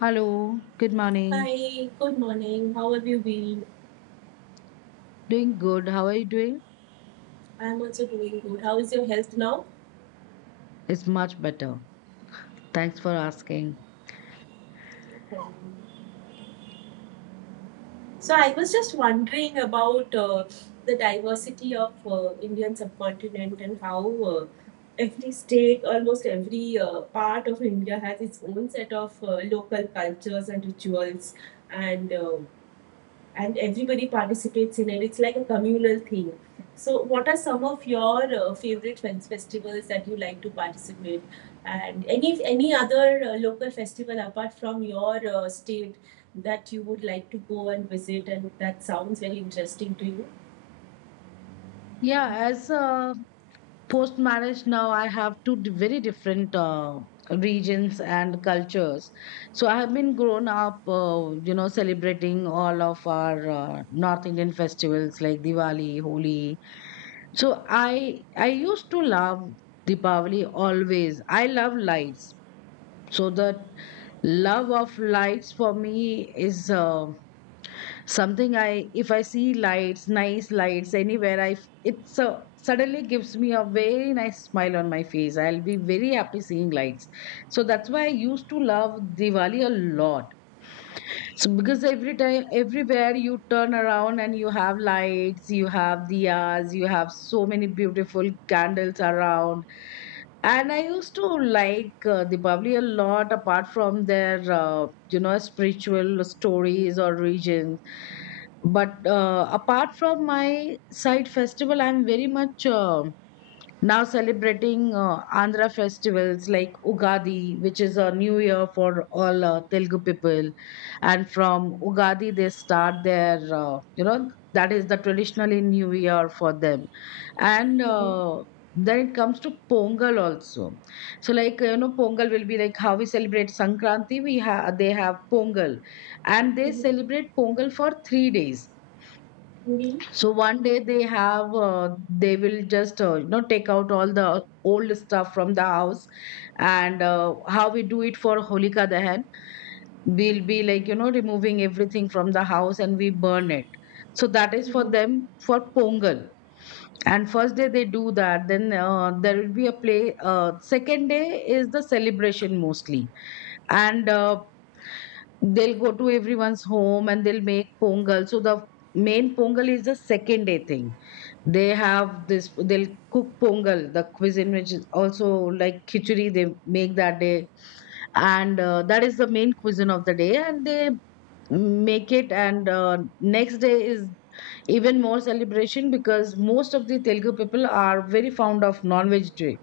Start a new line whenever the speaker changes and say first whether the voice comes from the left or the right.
left: Hello, good morning.
right: Hi, good morning. How have you been?
left: Doing good. How are you doing?
right: I'm also doing good. How is your health now?
left: It's much better. Thanks for asking.
right: So, I was just wondering about the diversity of Indian subcontinent and how uh, every state, almost every part of India, has its own set of local cultures and rituals, and uh, and everybody participates in it. It's like a communal thing. So, what are some of your favorite festivals that you like to participate? And any other local festival apart from your state that you would like to go and visit, and that sounds very interesting to you?
left: Yeah, as post marriage now, I have two very different regions and cultures. So I have been grown up, celebrating all of our North Indian festivals like Diwali, Holi. So I used to love Deepavali always. I love lights. So the love of lights for me is something. I if i see lights, nice lights anywhere, it so suddenly gives me a very nice smile on my face. I'll be very happy seeing lights. So that's why I used to love Diwali a lot. So because every time, everywhere you turn around and you have lights, you have diyas, you have so many beautiful candles around. And I used to like Diwali a lot, apart from their, spiritual stories or regions. But apart from my side festival, I'm very much now celebrating Andhra festivals like Ugadi, which is a new year for all Telugu people. And from Ugadi, they start their, that is the traditionally new year for them. And
right: Mm-hmm.
left: then it comes to Pongal also. So, like, Pongal will be like how we celebrate Sankranti, they have Pongal. And they
right: Mm-hmm.
left: celebrate Pongal for 3 days.
right: Mm-hmm.
left: So one day they have, they will just, take out all the old stuff from the house. And how we do it for Holika Dahan, we'll be like, removing everything from the house and we burn it. So that is for
right: Mm-hmm.
left: them for Pongal. And first day they do that. Then there will be a play. Second day is the celebration mostly. And they'll go to everyone's home and they'll make pongal. So the main pongal is the second day thing. They have this, they'll cook pongal, the cuisine which is also like khichdi, they make that day. And that is the main cuisine of the day. And they make it. And next day is even more celebration because most of the Telugu people are very fond of non-veg day,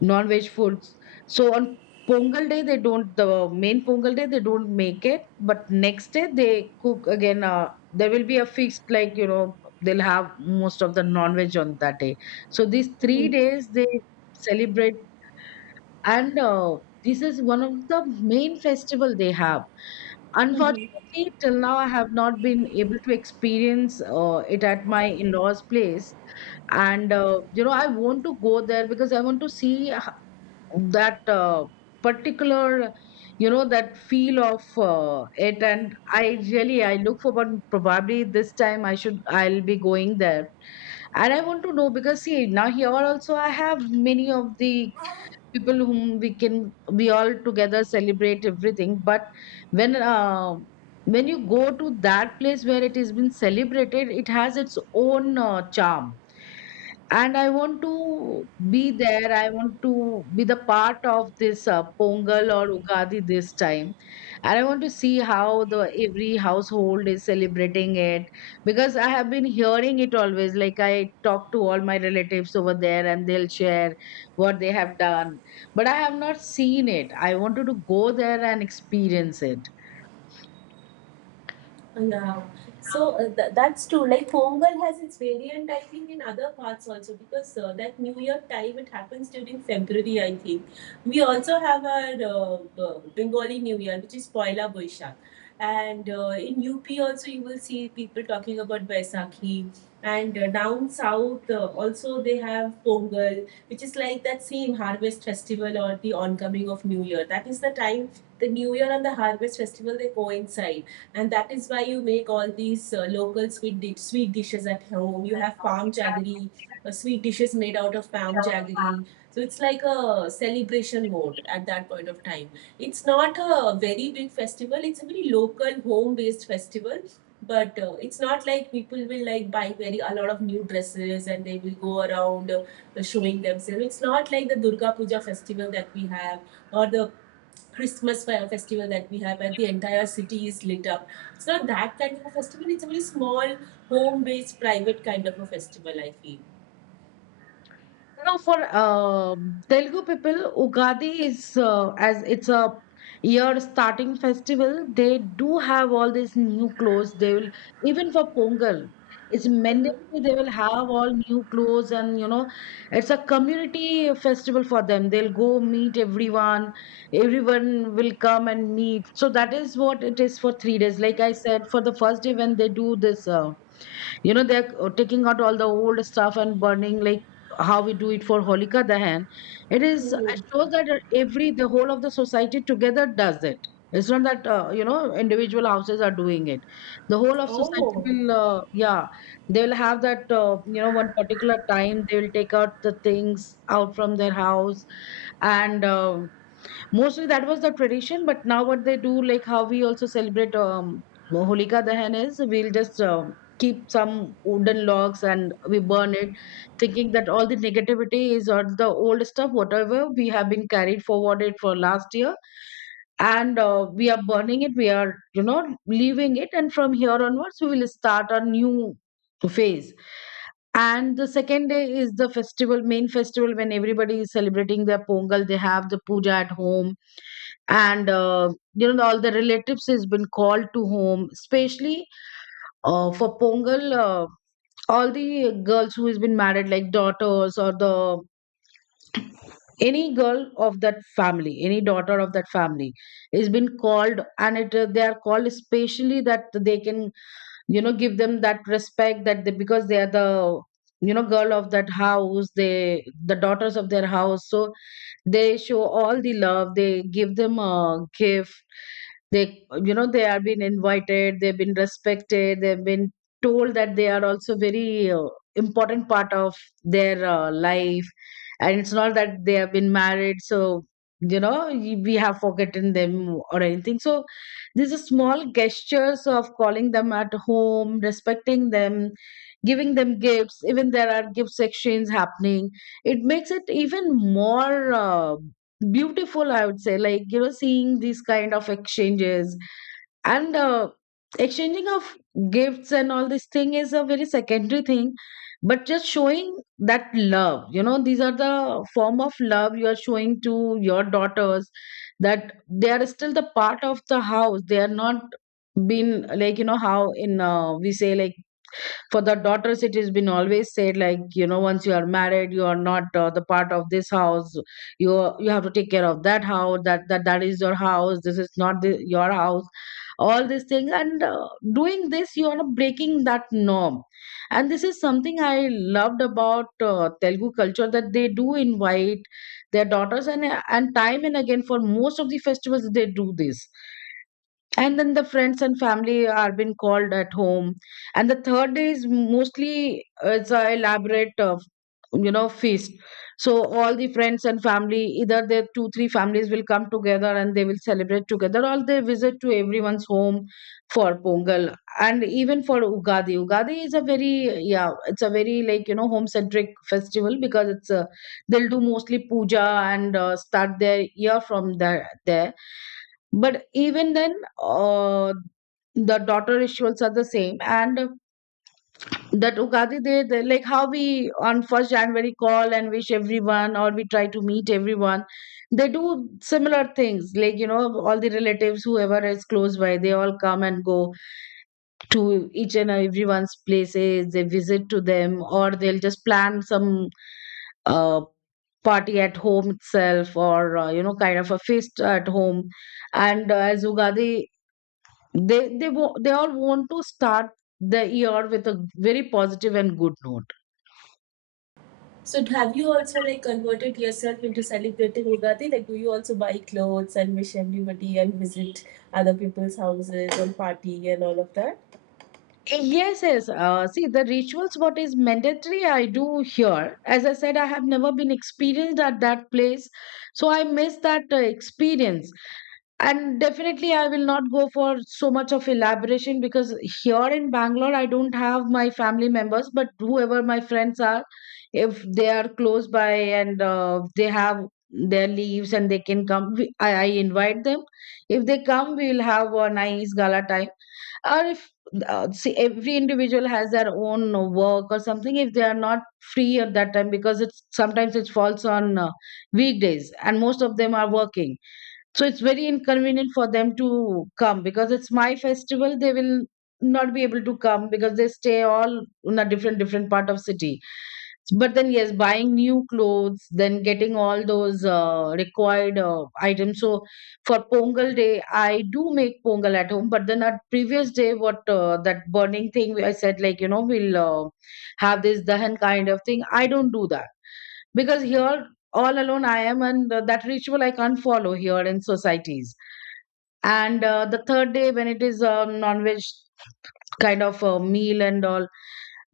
left: non-veg foods. So on Pongal day they don't, the main Pongal day they don't make it, but next day they cook again. There will be a fixed, like they'll have most of the non-veg on that day. So these three
right: Mm-hmm.
left: days they celebrate. And this is one of the main festival they have.
right: Mm-hmm.
left: Unfortunately, till now I have not been able to experience it at my in-laws place. And I want to go there because I want to see that particular, that feel of it. And I really I look forward. Probably this time I'll be going there. And I want to know because, see, now here also I have many of the people whom we all together celebrate everything. But when uh, when you go to that place where it has been celebrated, it has its own charm. And I want to be there. I want to be the part of this pongal or ugadi this time. And I want to see how the every household is celebrating it, because I have been hearing it always, like, I talk to all my relatives over there and they'll share what they have done, but I have not seen it. I wanted to go there and experience it.
right: Yeah, so that's true. Like Pongal has its variant, I think, in other parts also because that New Year time it happens during February, I think. We also have our Bengali New Year, which is Poila Boishak, and in UP also you will see people talking about Baisakhi, and down south also they have Pongal, which is like that same harvest festival or the oncoming of New Year. That is the time the New Year and the harvest festival they coincide, and that is why you make all these local sweet dishes at home. You have palm jaggery, sweet dishes made out of palm jaggery. So it's like a celebration mode at that point of time. It's not a very big festival. It's a very local, home-based festival. But it's not like people will like buy very a lot of new dresses and they will go around showing themselves. It's not like the Durga Puja festival that we have, or the Christmas fire festival that we have, where the entire city is lit up. It's not that kind of a festival. It's a very small, home-based, private kind of a festival, I feel.
left: For Telugu people, Ugadi is, as it's a year starting festival, they do have all these new clothes. They will, even for Pongal, it's mandatory. They will have all new clothes, and it's a community festival for them. They'll go meet everyone. Everyone will come and meet. So that is what it is for 3 days. Like I said, for the first day when they do this. They're taking out all the old stuff and burning, like how we do it for Holika Dahan. It is
right: Hmm.
left: it shows that every, the whole of the society, together does it. It's not that individual houses are doing it. The whole of society
right: Oh,
left: will, yeah, they will have that one particular time they will take out the things out from their house. And mostly that was the tradition, but now what they do, like how we also celebrate Holika Dahan, is we'll just keep some wooden logs and we burn it, thinking that all the negativity is on the old stuff, whatever we have been carried forwarded for last year. And we are burning it, we are, leaving it. And from here onwards, we will start a new phase. And the second day is the festival, main festival when everybody is celebrating their Pongal. They have the puja at home, and all the relatives has been called to home, especially for Pongal. All the girls who has been married, like daughters, or the any girl of that family, any daughter of that family, is been called. And it, they are called especially that they can, give them that respect, that they, because they are the, girl of that house, they the daughters of their house. So they show all the love, they give them a gift. They, they are been invited, they've been respected, they've been told that they are also very important part of their life. And it's not that they have been married, so we have forgotten them or anything. So these are small gestures of calling them at home, respecting them, giving them gifts. Even there are gifts exchange happening. It makes it even more beautiful, I would say. Like, seeing these kind of exchanges and exchanging of gifts, and all this thing is a very secondary thing. But just showing that love, these are the form of love you are showing to your daughters, that they are still the part of the house, they are not been, like, you know how in, we say, like, for the daughters it has been always said like once you are married, you are not the part of this house. You have to take care of that house, that, that is your house. This is not your house, all these things. And doing this, you are breaking that norm. And this is something I loved about telugu culture, that they do invite their daughters. And time and again, for most of the festivals, they do this. And then the friends and family are being called at home. And the third day is mostly, it's a elaborate, feast. So all the friends and family, either their two three families will come together and they will celebrate together, or they visit to everyone's home for pongal. And even for ugadi is a very, yeah it's a very, like, home centric festival, because it's a, they'll do mostly puja. And start their year from there. But even then, uh, the daughter rituals are the same. And that Ugadi Day, they, like how we on 1st January call and wish everyone or we try to meet everyone, they do similar things. Like, all the relatives, whoever is close by, they all come and go to each and everyone's places. They visit to them or they'll just plan some uh, party at home itself, or, kind of a feast at home. And as Ugadi, they all want to start the year with a very positive and good note.
right: so have you also like converted yourself into celebrating Ugadi? Like, do you also buy clothes and wish everybody and visit other people's houses and party and all of that?
left: Yes, yes. See, the rituals, what is mandatory, I do here. As I said, I have never been experienced at that place. So I miss that experience. And definitely, I will not go for so much of elaboration, because here in Bangalore, I don't have my family members, but whoever my friends are, if they are close by and they have their leaves and they can come, I invite them. If they come, we will have a nice gala time, or if see, every individual has their own work or something. If they are not free at that time, because it's sometimes it falls on weekdays and most of them are working, so it's very inconvenient for them to come because it's my festival, they will not be able to come because they stay all in a different different part of city. But then, yes, buying new clothes, then getting all those required items. So for Pongal day, I do make Pongal at home. But then at previous day, what that burning thing, where I said, we'll have this Dahan kind of thing. I don't do that because here, all alone I am, and that ritual I can't follow here in societies. And the third day, when it is a non veg kind of a meal and all,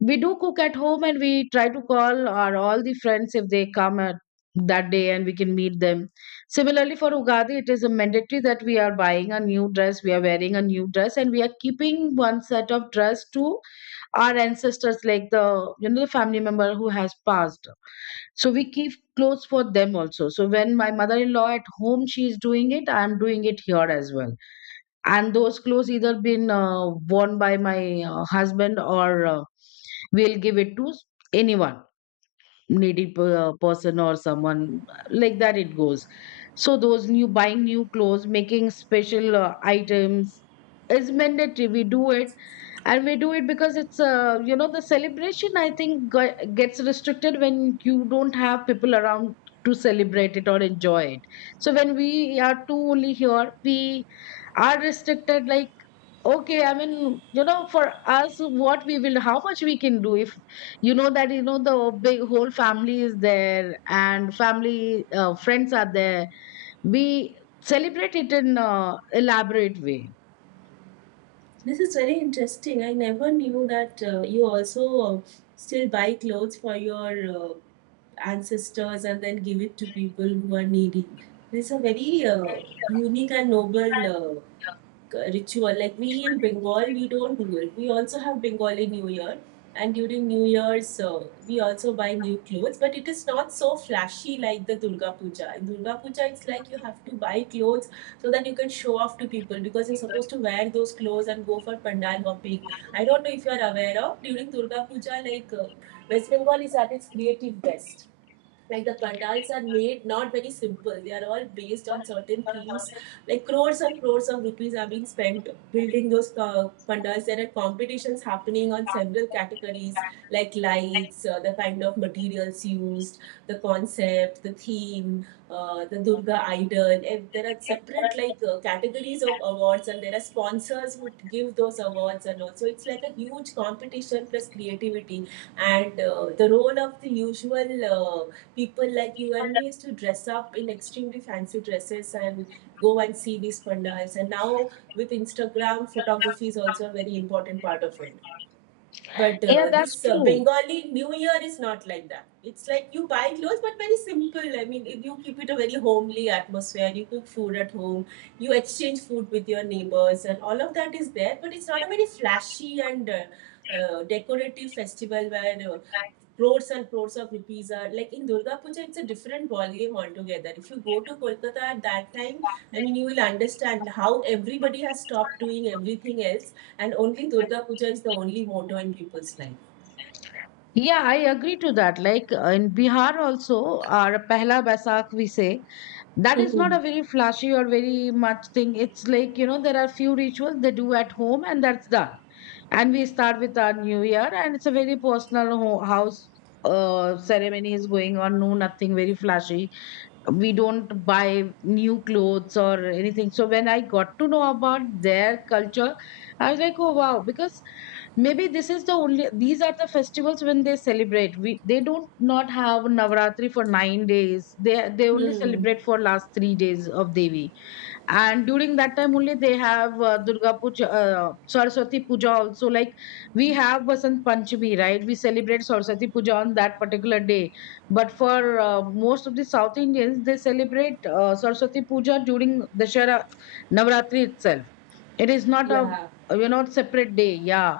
left: we do cook at home and we try to call our all the friends if they come at that day and we can meet them. Similarly, for ugadi, it is a mandatory that we are buying a new dress, we are wearing a new dress, and we are keeping one set of dress to our ancestors, like the, the family member who has passed. So we keep clothes for them also. So when my mother-in-law at home, she is doing it, I am doing it here as well. And those clothes either been worn by my husband, or we'll give it to anyone needy person, or someone like that, it goes. So those new, buying new clothes, making special items is mandatory, we do it. And we do it because it's, the celebration, I think gets restricted when you don't have people around to celebrate it or enjoy it. So when we are two only here, we are restricted, like, okay, I mean, for us, what we will, how much we can do. If, you know, the big whole family is there and family friends are there, we celebrate it in elaborate way.
right: This is very interesting. I never knew that you also still buy clothes for your ancestors and then give it to people who are needy. There's a very unique and noble ritual. Like, we in Bengal, we don't do it. We also have Bengali New Year, and during New Year's, we also buy new clothes. But it is not so flashy like the Durga Puja. In Durga Puja, it's like you have to buy clothes so that you can show off to people, because you're supposed to wear those clothes and go for pandal hopping. I don't know if you are aware, of during Durga Puja, like, West Bengal is at its creative best, like the pandals are made not very simple, they are all based on certain themes, like crores and crores of rupees are being spent building those pandals. There are competitions happening on several categories, like lights, the kind of materials used, the concept, the theme, the Durga idol, and there are separate, like, categories of awards, and there are sponsors who give those awards, and also it's like a huge competition plus creativity. And the role of the usual, uh, people like you and me, used to dress up in extremely fancy dresses and go and see these pandals. And now with Instagram, photography is also a very important part of it. But
left: Yeah, that's
right: this
left: true.
right: Bengali New Year is not like that. It's like you buy clothes, but very simple. I mean, if you keep it a very homely atmosphere. You cook food at home. You exchange food with your neighbors, and all of that is there. But it's not a very flashy and decorative festival where crores and crores of rupees are, like in Durga Puja, it's a different ballgame altogether. If you go to Kolkata at that time, I mean, you will understand how everybody has stopped doing everything else, and only Durga Puja is the only motto in people's life.
left: Yeah, I agree to that. Like, in Bihar also, our Pehla Basak we say, that is not
right: Hmm.
left: a very flashy or very much thing. It's like, there are few rituals they do at home, and that's done. And we start with our new year, and it's a very personal house ceremony is going on, no, nothing very flashy. We don't buy new clothes or anything. So when I got to know about their culture, I was like, oh wow, because maybe this is the only, these are the festivals when they celebrate. We, they don't, not have Navaratri for 9 days. They only celebrate for last 3 days of Devi, and during that time only they have Durga Puja, Saraswati Puja also. Like, we have Basant Panchami, right? We celebrate Saraswati Puja on that particular day. But for most of the South Indians, they celebrate Saraswati Puja during the Navratri itself. It is not a,
right: Yeah.
left: separate day. Yeah,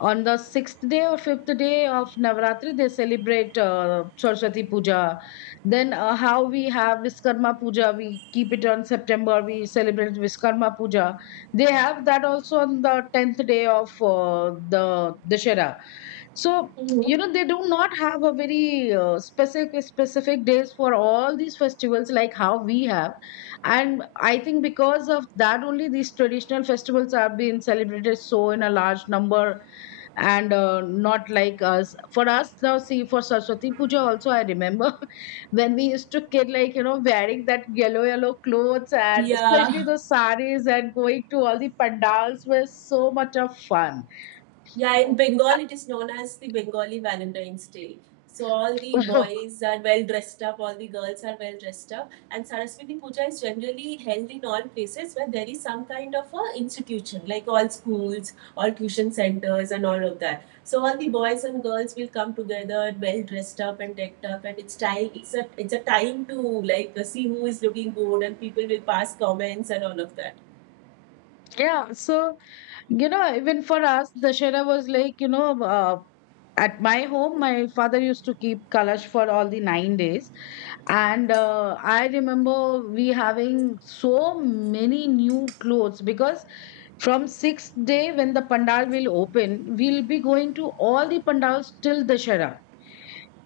left: on the sixth day or fifth day of Navratri, they celebrate Saraswati Puja. Then, how we have Viskarma Puja, we keep it on September, we celebrate Viskarma Puja. They have that also on the 10th day of the Dashera. So,
right: Hmm.
left: they do not have a very specific days for all these festivals like how we have. And I think because of that only, these traditional festivals are being celebrated so in a large number. And not like us, for us now, see, for Saraswati Puja also, I remember when we used to kid, like, wearing that yellow yellow clothes and especially
right: Yeah.
left: those saris and going to all the pandals were so much of fun.
right: Yeah, in Bengal, it is known as the Bengali Valentine's Day. So all the boys are well dressed up, all the girls are well dressed up, and Saraswati Puja is generally held in all places where there is some kind of a institution, like all schools, all tuition centers, and all of that. So all the boys and girls will come together, well dressed up and decked up, and it's time. It's a time to, like, see who is looking good, and people will pass comments and all of that.
left: Yeah, so, you know, even for us, Dashera was like, at my home, my father used to keep Kalash for all the 9 days. And I remember we having so many new clothes because from sixth day when the pandal will open, we'll be going to all the pandals till Dashera.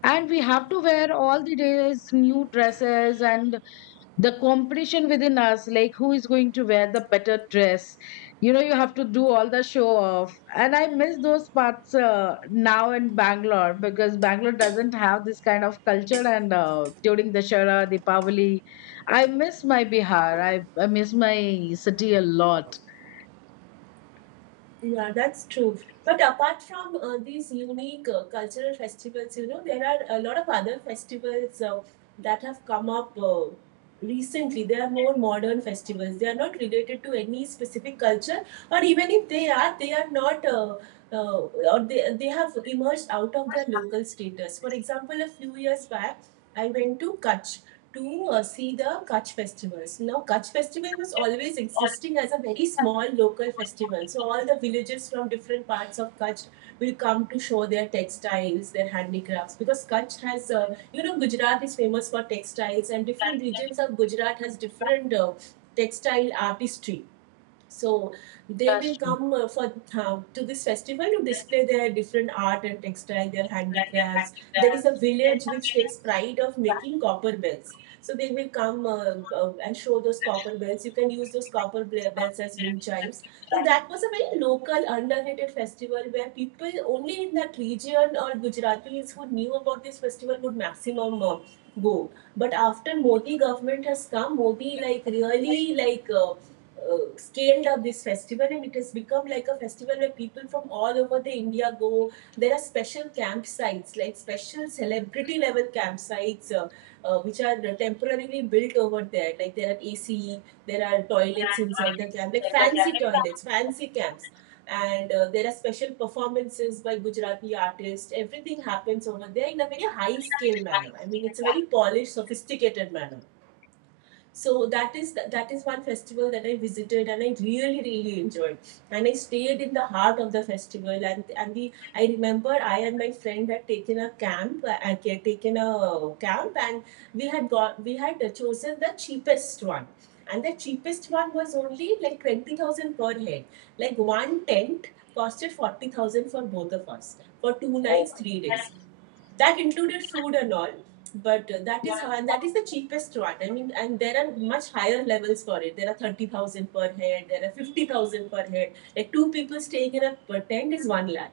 left: And we have to wear all the days new dresses, and the competition within us, like, who is going to wear the better dress. You have to do all the show off, and I miss those parts now in Bangalore, because Bangalore doesn't have this kind of culture. And during the Shara Dipavali, I miss my Bihar. I miss my city a lot.
right: Yeah, that's true. But apart from these unique cultural festivals, you know, there are a lot of other festivals that have come up recently. They are more modern festivals. They are not related to any specific culture, or even if they are, they are not, or they have emerged out of their local status. For example, a few years back, I went to Kutch to see the Kutch festivals. Now, Kutch festival was always existing as a very small local festival. So, all the villages from different parts of Kutch will come to show their textiles, their handicrafts, because Kutch has, Gujarat is famous for textiles, and different regions of Gujarat has different textile artistry. So they will
left: That's true.
right: come for to this festival to display their different art and textile, their handicrafts. There is a village which takes pride of making copper bells. So they will come and show those copper bells. You can use those copper bells as wind chimes. So that was a very local, underrated festival where people only in that region, or Gujaratis who knew about this festival, would maximum go. But after Modi government has come, Modi, like, really, like, scaled up this festival, and it has become like a festival where people from all over the India go. There are special campsites, like special celebrity level campsites, which are temporarily built over there, like there are AC, there are toilets inside the camp, like fancy toilets, fancy camps. And there are special performances by Gujarati artists. Everything happens over there in a very high scale manner. I mean, it's a very polished, sophisticated manner. So that is one festival that I visited, and I really really enjoyed. And I stayed in the heart of the festival, and the I remember, I and my friend had taken a camp had taken a camp. And we had chosen the cheapest one, and the cheapest one was only like 20,000 per head. Like, one tent costed 40,000 for both of us, for 2 nights 3 days, that included food and all. But that is how, and that is the cheapest one, I mean, and there are much higher levels for it. There are 30,000 per head, there are 50,000 per head, like two people staying in a per tent is 1 lakh.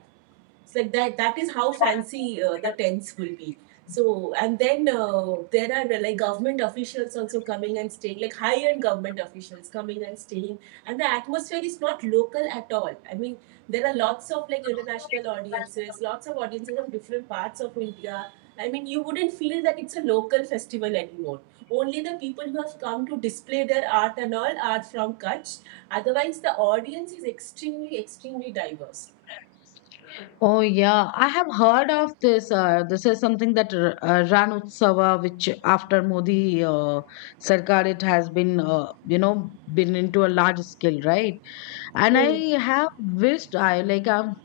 right: It's like that. That is how fancy the tents will be. So, and then there are, like, government officials also coming and staying, like high-end government officials coming and staying, and the atmosphere is not local at all. I mean, there are lots of like international audiences, lots of audiences from different parts of India. I mean, you wouldn't feel that it's a local festival anymore. Only the people who have come to display their art and all are from Kutch. Otherwise, the audience is extremely, extremely diverse.
left: Oh yeah, I have heard of this. This is something that Ran Utsava, which after Modi Sarkar, it has been, been into a large scale, right? And I
right: Hmm.
left: have wished, I like I've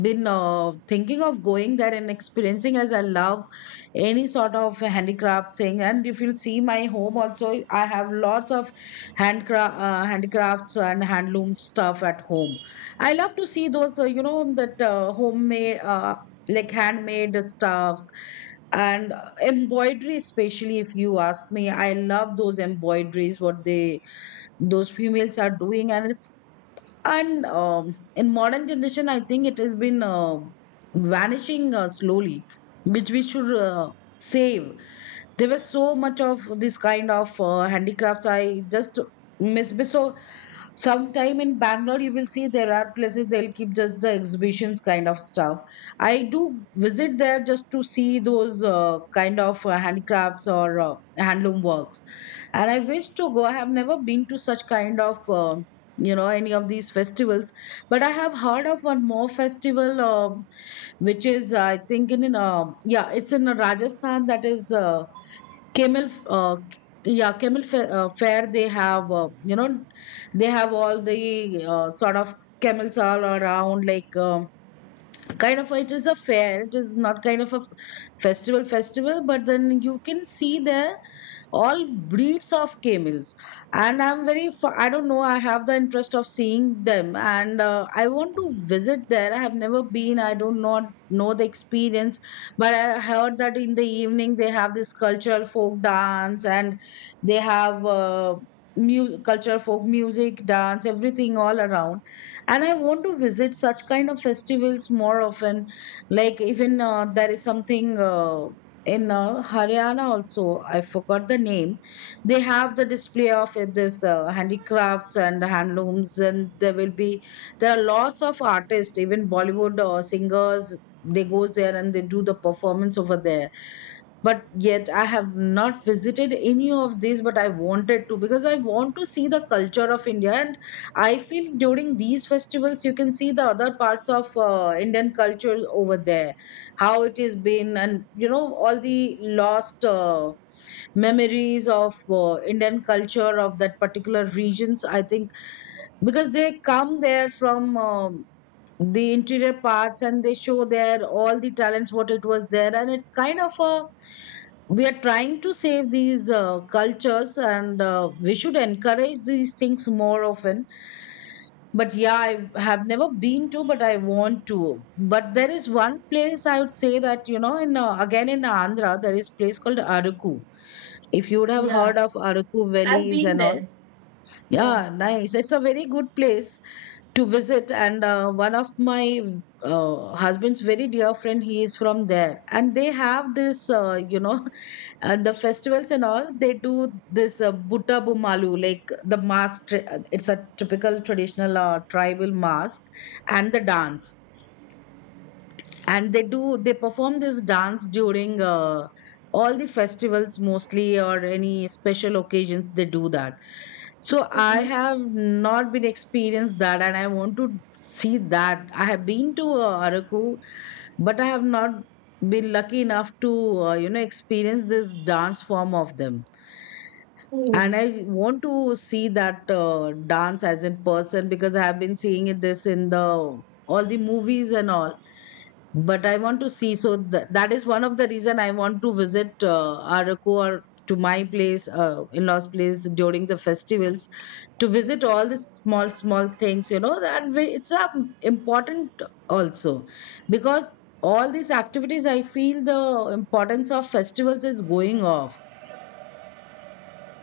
left: been thinking of going there and experiencing, as I love any sort of handicraft thing. And if you'll see my home also, I have lots of handicrafts and handloom stuff at home. I love to see those, that homemade, like handmade stuffs, and embroidery, especially if you ask me, I love those embroideries what they, those females are doing. And it's, and in modern generation, I think it has been vanishing slowly, which we should save. There was so much of this kind of handicrafts, I just so sometime in Bangalore, you will see there are places they'll keep just the exhibitions kind of stuff. I do visit there just to see those kind of handicrafts or handloom works. And I wish to go, I have never been to such kind of any of these festivals. But I have heard of one more festival, which is, I think, in yeah, it's in Rajasthan, that is, camel, uh, yeah, camel fair, fair they have, they have all the sort of camels all around, like, kind of, it is a fair, it is not kind of a festival festival, but then you can see there all breeds of camels. And I'm very I don't know, I have the interest of seeing them, and I want to visit there. I have never been, I don't know the experience, but I heard that in the evening they have this cultural folk dance, and they have cultural folk music, dance, everything all around. And I want to visit such kind of festivals more often. Like, even there is something in Haryana also, I forgot the name. They have the display of this handicrafts and handlooms, and there will be, there are lots of artists, even Bollywood singers. They goes there and they do the performance over there. But yet I have not visited any of these, but I wanted to, because I want to see the culture of India. And I feel during these festivals, you can see the other parts of Indian culture over there, how it has been. And, all the lost memories of Indian culture of that particular regions, I think, because they come there from the interior parts, and they show their all the talents what it was there. And it's kind of a, we are trying to save these cultures, and we should encourage these things more often. But yeah, I have never been to, but I want to. But there is one place, I would say that, in again in Andhra, there is place called Araku. If you would have
right: Yeah.
left: heard of Araku
right: I've
left: valleys
right: been
left: and all.
right: there. Yeah.
left: Yeah, nice. It's a very good place to visit. And one of my husband's very dear friend, he is from there, and they have this, and the festivals and all, they do this butta bumalu, like the mask it's a typical traditional tribal mask and the dance. And they do, they perform this dance during all the festivals mostly, or any special occasions they do that. So I
right: Mm-hmm.
left: have not been experienced that, and I want to see that. I have been to Araku, but I have not been lucky enough to experience this dance form of them. And
right: Hmm.
left: I want to see that dance as in person, because I have been seeing it this in the all the movies and all. But I want to see. So that is one of the reason I want to visit Araku, or to my place, in-laws' place during the festivals, to visit all the small small things, you know. And we, it's important also, because all these activities, I feel the importance of festivals is going off.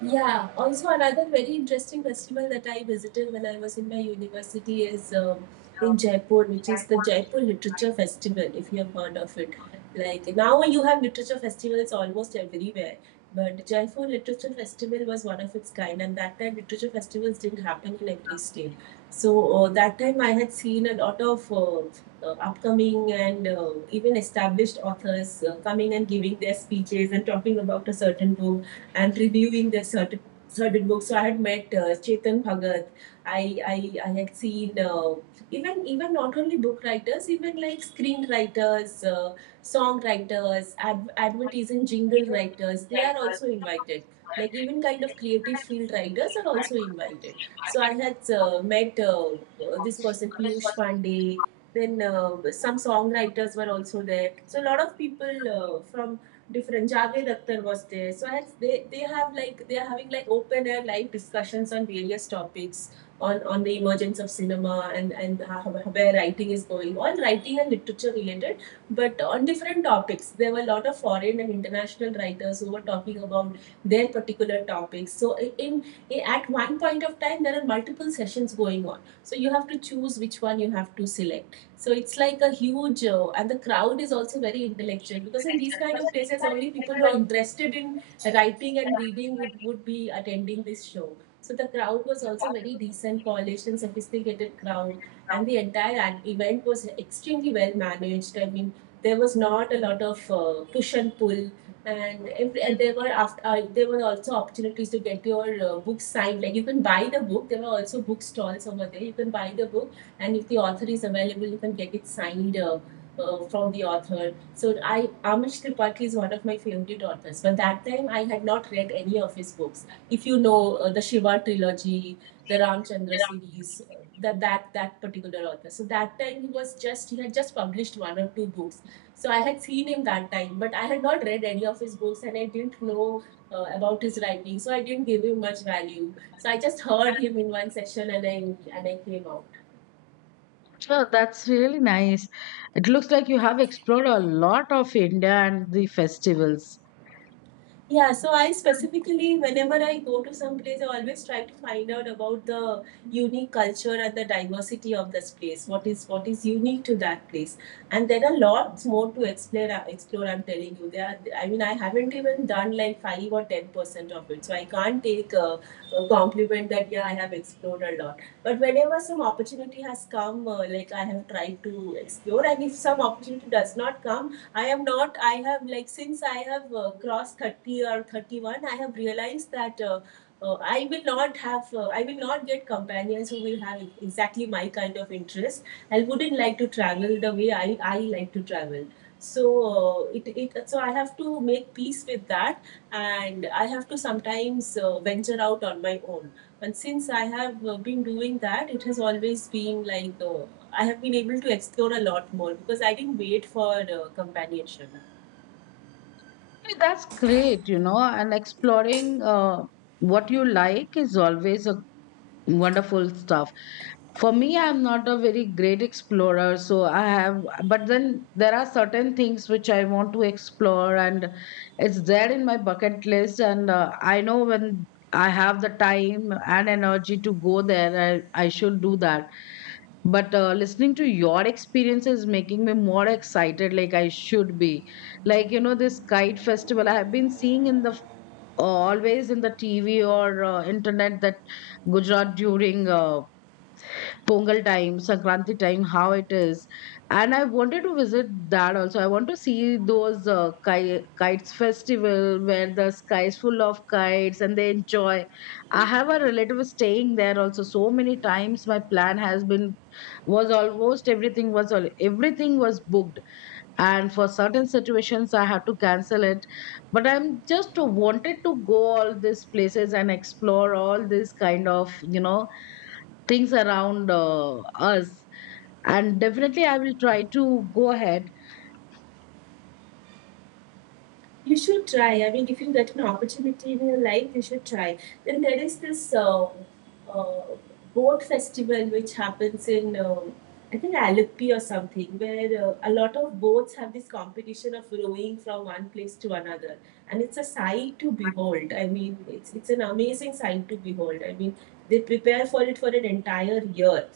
right: Yeah, also another very interesting festival that I visited when I was in my university is, in Jaipur, which is the Jaipur Literature Festival, if you have heard of it. Like, now you have literature festivals almost everywhere, but Jaipur Literature Festival was one of its kind, and that time literature festivals didn't happen in every state. So that time I had seen a lot of upcoming and even established authors coming and giving their speeches and talking about a certain book and reviewing their certain books. So I had met Chetan Bhagat. I I had seen even not only book writers, even like screenwriters, songwriters, advertising jingle writers. They are also invited. Like even kind of creative field writers are also invited. So I had met this person Piyush Pandey. Then some songwriters were also there. So a lot of people from different Javed Akhtar was there. So they have like they are having like open air live discussions on various topics on the emergence of cinema and how, where writing is going, all writing and literature related, but on different topics. There were a lot of foreign and international writers who were talking about their particular topics. So in, in at one point of time, there are multiple sessions going on. So you have to choose which one you have to select. So it's like a huge, and the crowd is also very intellectual, because in these kind of places, only people who are interested in writing and reading would be attending this show. So the crowd was also very decent, polished, and sophisticated crowd, and the entire event was extremely well managed. I mean, there was not a lot of push and pull, and, every, and there were after there were also opportunities to get your books signed. Like you can buy the book. There were also book stalls over there. You can buy the book, and if the author is available, you can get it signed from the author. So I Amish Tripathi is one of my favorite authors. But that time I had not read any of his books. If you know the Shiva trilogy, the Ramchandra series, that particular author. So that time he had just published one or two books. So I had seen him that time, but I had not read any of his books and I didn't know. About his writing, so I didn't give him much value. So I just heard him in one session, and I came out.
left: Sure, that's really nice. It looks like you have explored a lot of India and the festivals.
right: Yeah, so I specifically, whenever I go to some place, I always try to find out about the unique culture and the diversity of this place. What is unique to that place? And there are lots more to explore. Explore, I'm telling you. There, are, I mean, I haven't even done like 5 or 10% of it, so I can't take a compliment that yeah, I have explored a lot. But whenever some opportunity has come, like I have tried to explore, and if some opportunity does not come, I am not, I have, like, since I have crossed 30 or 31, I have realized that I will not have, I will not get companions who will have exactly my kind of interest. I wouldn't like to travel the way I like to travel. So it, it so I have to make peace with that, and I have to sometimes venture out on my own, and since I have been doing that, it has always been like I have been able to explore a lot more because I didn't wait for companionship.
left: Hey, that's great, you know. And exploring what you like is always a wonderful stuff. For me, I'm not a very great explorer, so I have, but then there are certain things which I want to explore, and it's there in my bucket list. And I know when I have the time and energy to go there, I should do that. But listening to your experience is making me more excited, like I should be. Like, this kite festival I have been seeing in the, always in the TV or internet, that Gujarat during Pongal time, Sankranti time, how it is. And I wanted to visit that also. I want to see those kites festival where the sky is full of kites and they enjoy. I have a relative staying there also. So many times my plan has been, was almost everything was everything was booked, and for certain situations I have to cancel it. But I'm just wanted to go all these places and explore all these kind of, things around us. And definitely I will try to go ahead.
right: You should try. I mean, if you get an opportunity in your life, you should try. Then there is this uh, boat festival which happens in, I think, Alippi or something, where a lot of boats have this competition of rowing from one place to another. And it's a sight to behold. I mean, it's an amazing sight to behold. I mean, they prepare for it for an entire year.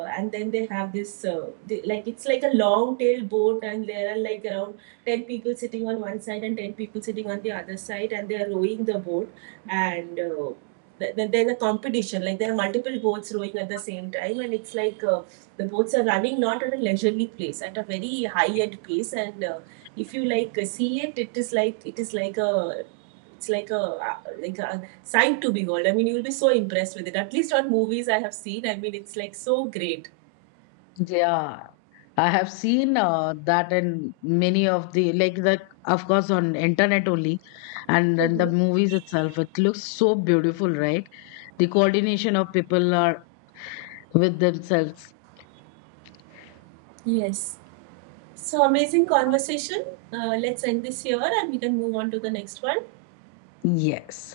right: And then they have this, it's like a long tail boat, and there are like around 10 people sitting on one side and 10 people sitting on the other side and they're rowing the boat, and there's a competition, like there are multiple boats rowing at the same time, and it's like the boats are running not at a leisurely pace, at a very high end pace, and if you like see it, it is like a it's like a uh, like a sight to behold. I mean, you will be so impressed with it. At least on movies I have seen, I mean, it's like so great.
left: Yeah, I have seen that in many of the, like the, of course on internet only, and in the
right: Mm-hmm.
left: movies itself it looks so beautiful, right? The coordination of people are with themselves.
right: Yes. So amazing conversation. Let's end this here and we can move on to the next one.
left: Yes.